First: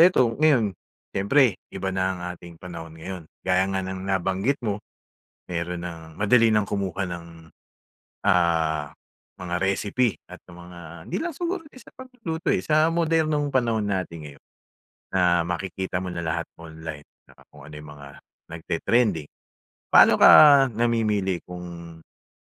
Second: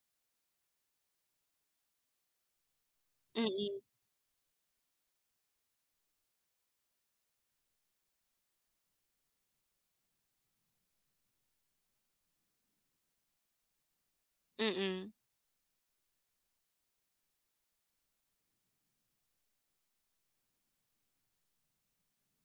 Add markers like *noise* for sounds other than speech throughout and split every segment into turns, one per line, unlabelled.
Eto ngayon, siyempre iba na ang ating panahon ngayon. Gaya
Mm.
nga ng nabanggit mo, mayro'n nang madali ng kumuha ng, ah, mga recipe at ng mga hindi lang din siguro sa pagluluto eh, sa modernong panahon natin ngayon.
Mm.
Na makikita mo na lahat online na kung ano yung mga nagte-trending. Paano ka namimili kung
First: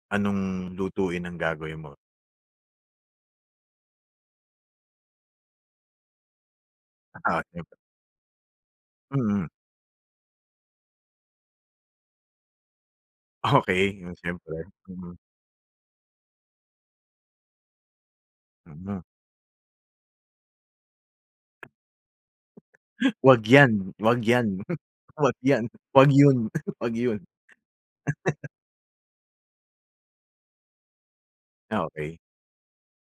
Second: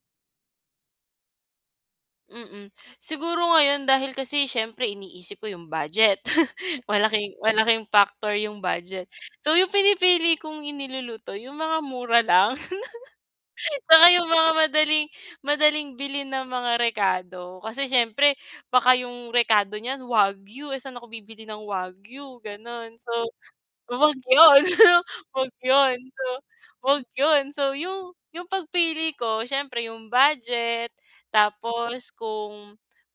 anong lutuin ang gagawin mo?
Mm. Siguro ngayon dahil kasi siyempre iniisip ko yung budget. *laughs* Malaking
*unintelligible*
malaking factor yung budget.
Mm.
So, yung pinipili kong iniluluto, yung mga mura lang. *laughs*
Okey,
'Tsaka
yun
yung mga
siyempre.
madaling
Mhm.
madaling bilhin na mga rekado. Kasi siyempre baka
Mhm.
yung rekado niyan wagyu. Eh saan ako bibili ng wagyu, gano'n. So,
*hiccups* 'Wag 'yan,
'wag
'wag 'yan,
yun,
*laughs* 'wag
'wag
'yan,
yun.
wag
So,
'yon, *chuckles* 'wag
'wag
'yon.
'yun. So yung
*chuckles*
yung pagpili ko, siyempre yung budget,
Ah
tapos
okey.
kung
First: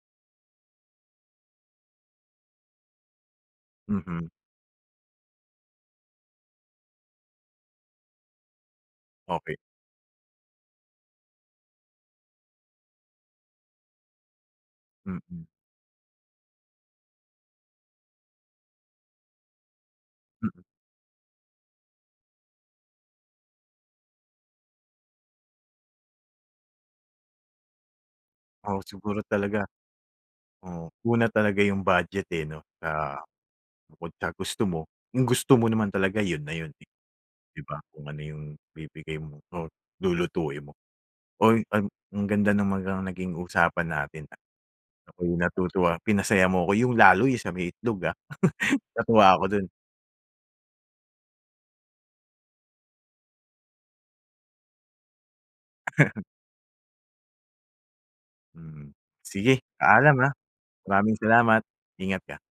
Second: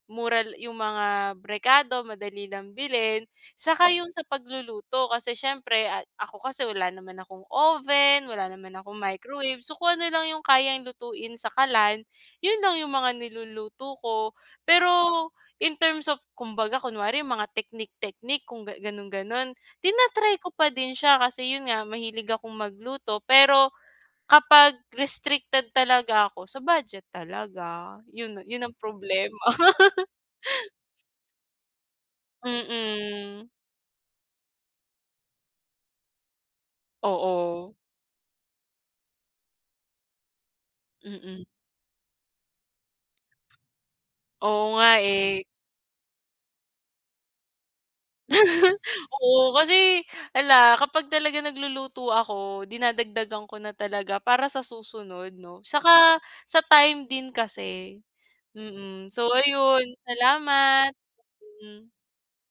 mural yung mga rekado, madali lang bilhin. 'Tsaka yung sa
Mhm.
pagluluto, kasi siyempre ay ako kasi wala naman akong oven, wala naman akong
Okey.
microwave. So, kung ano lang yung kayang lutuin sa kalan, 'yon lang yung mga niluluto ko. Pero
Mhm.
in terms of kumbaga, kunwari mga teknik-teknik kung gan gano'n-gano'n, tina-try ko
Mhm.
pa din siya kasi 'yun nga, mahilig akong magluto. Pero kapag restricted talaga ako, sa budget talaga. 'Yun 'yun ang
Oo. Siguro
problema.
talaga
*laughs*
oo, una talaga yung budget eh, 'no, sa
Mm.
bukod sa gusto mo. 'Yong gusto mo naman talaga 'yon na 'yun eh, 'di
Oo.
ba. Kung ano yung ibibigay mong or lulutuin mo.
Mm.
Uy, an ang ganda ng mga naging usapan natin ah.
Oo nga
Ako'y
eh.
natutuwa, pinasaya mo 'ko. 'Yung lalo 'yong sa may itlog ah.
*laughs*
Natuwa ako
Oo
do'n.
kasi, 'ala, kapag talaga nagluluto ako, dinadagdagan ko na talaga para sa susunod, 'no. Saka
*chuckles*
sa time din kasi.
Mhm.
Mm. So,
Sige,
ayun
paalam ah.
salamat.
Maraming salamat.
Hmm.
Ingat ka.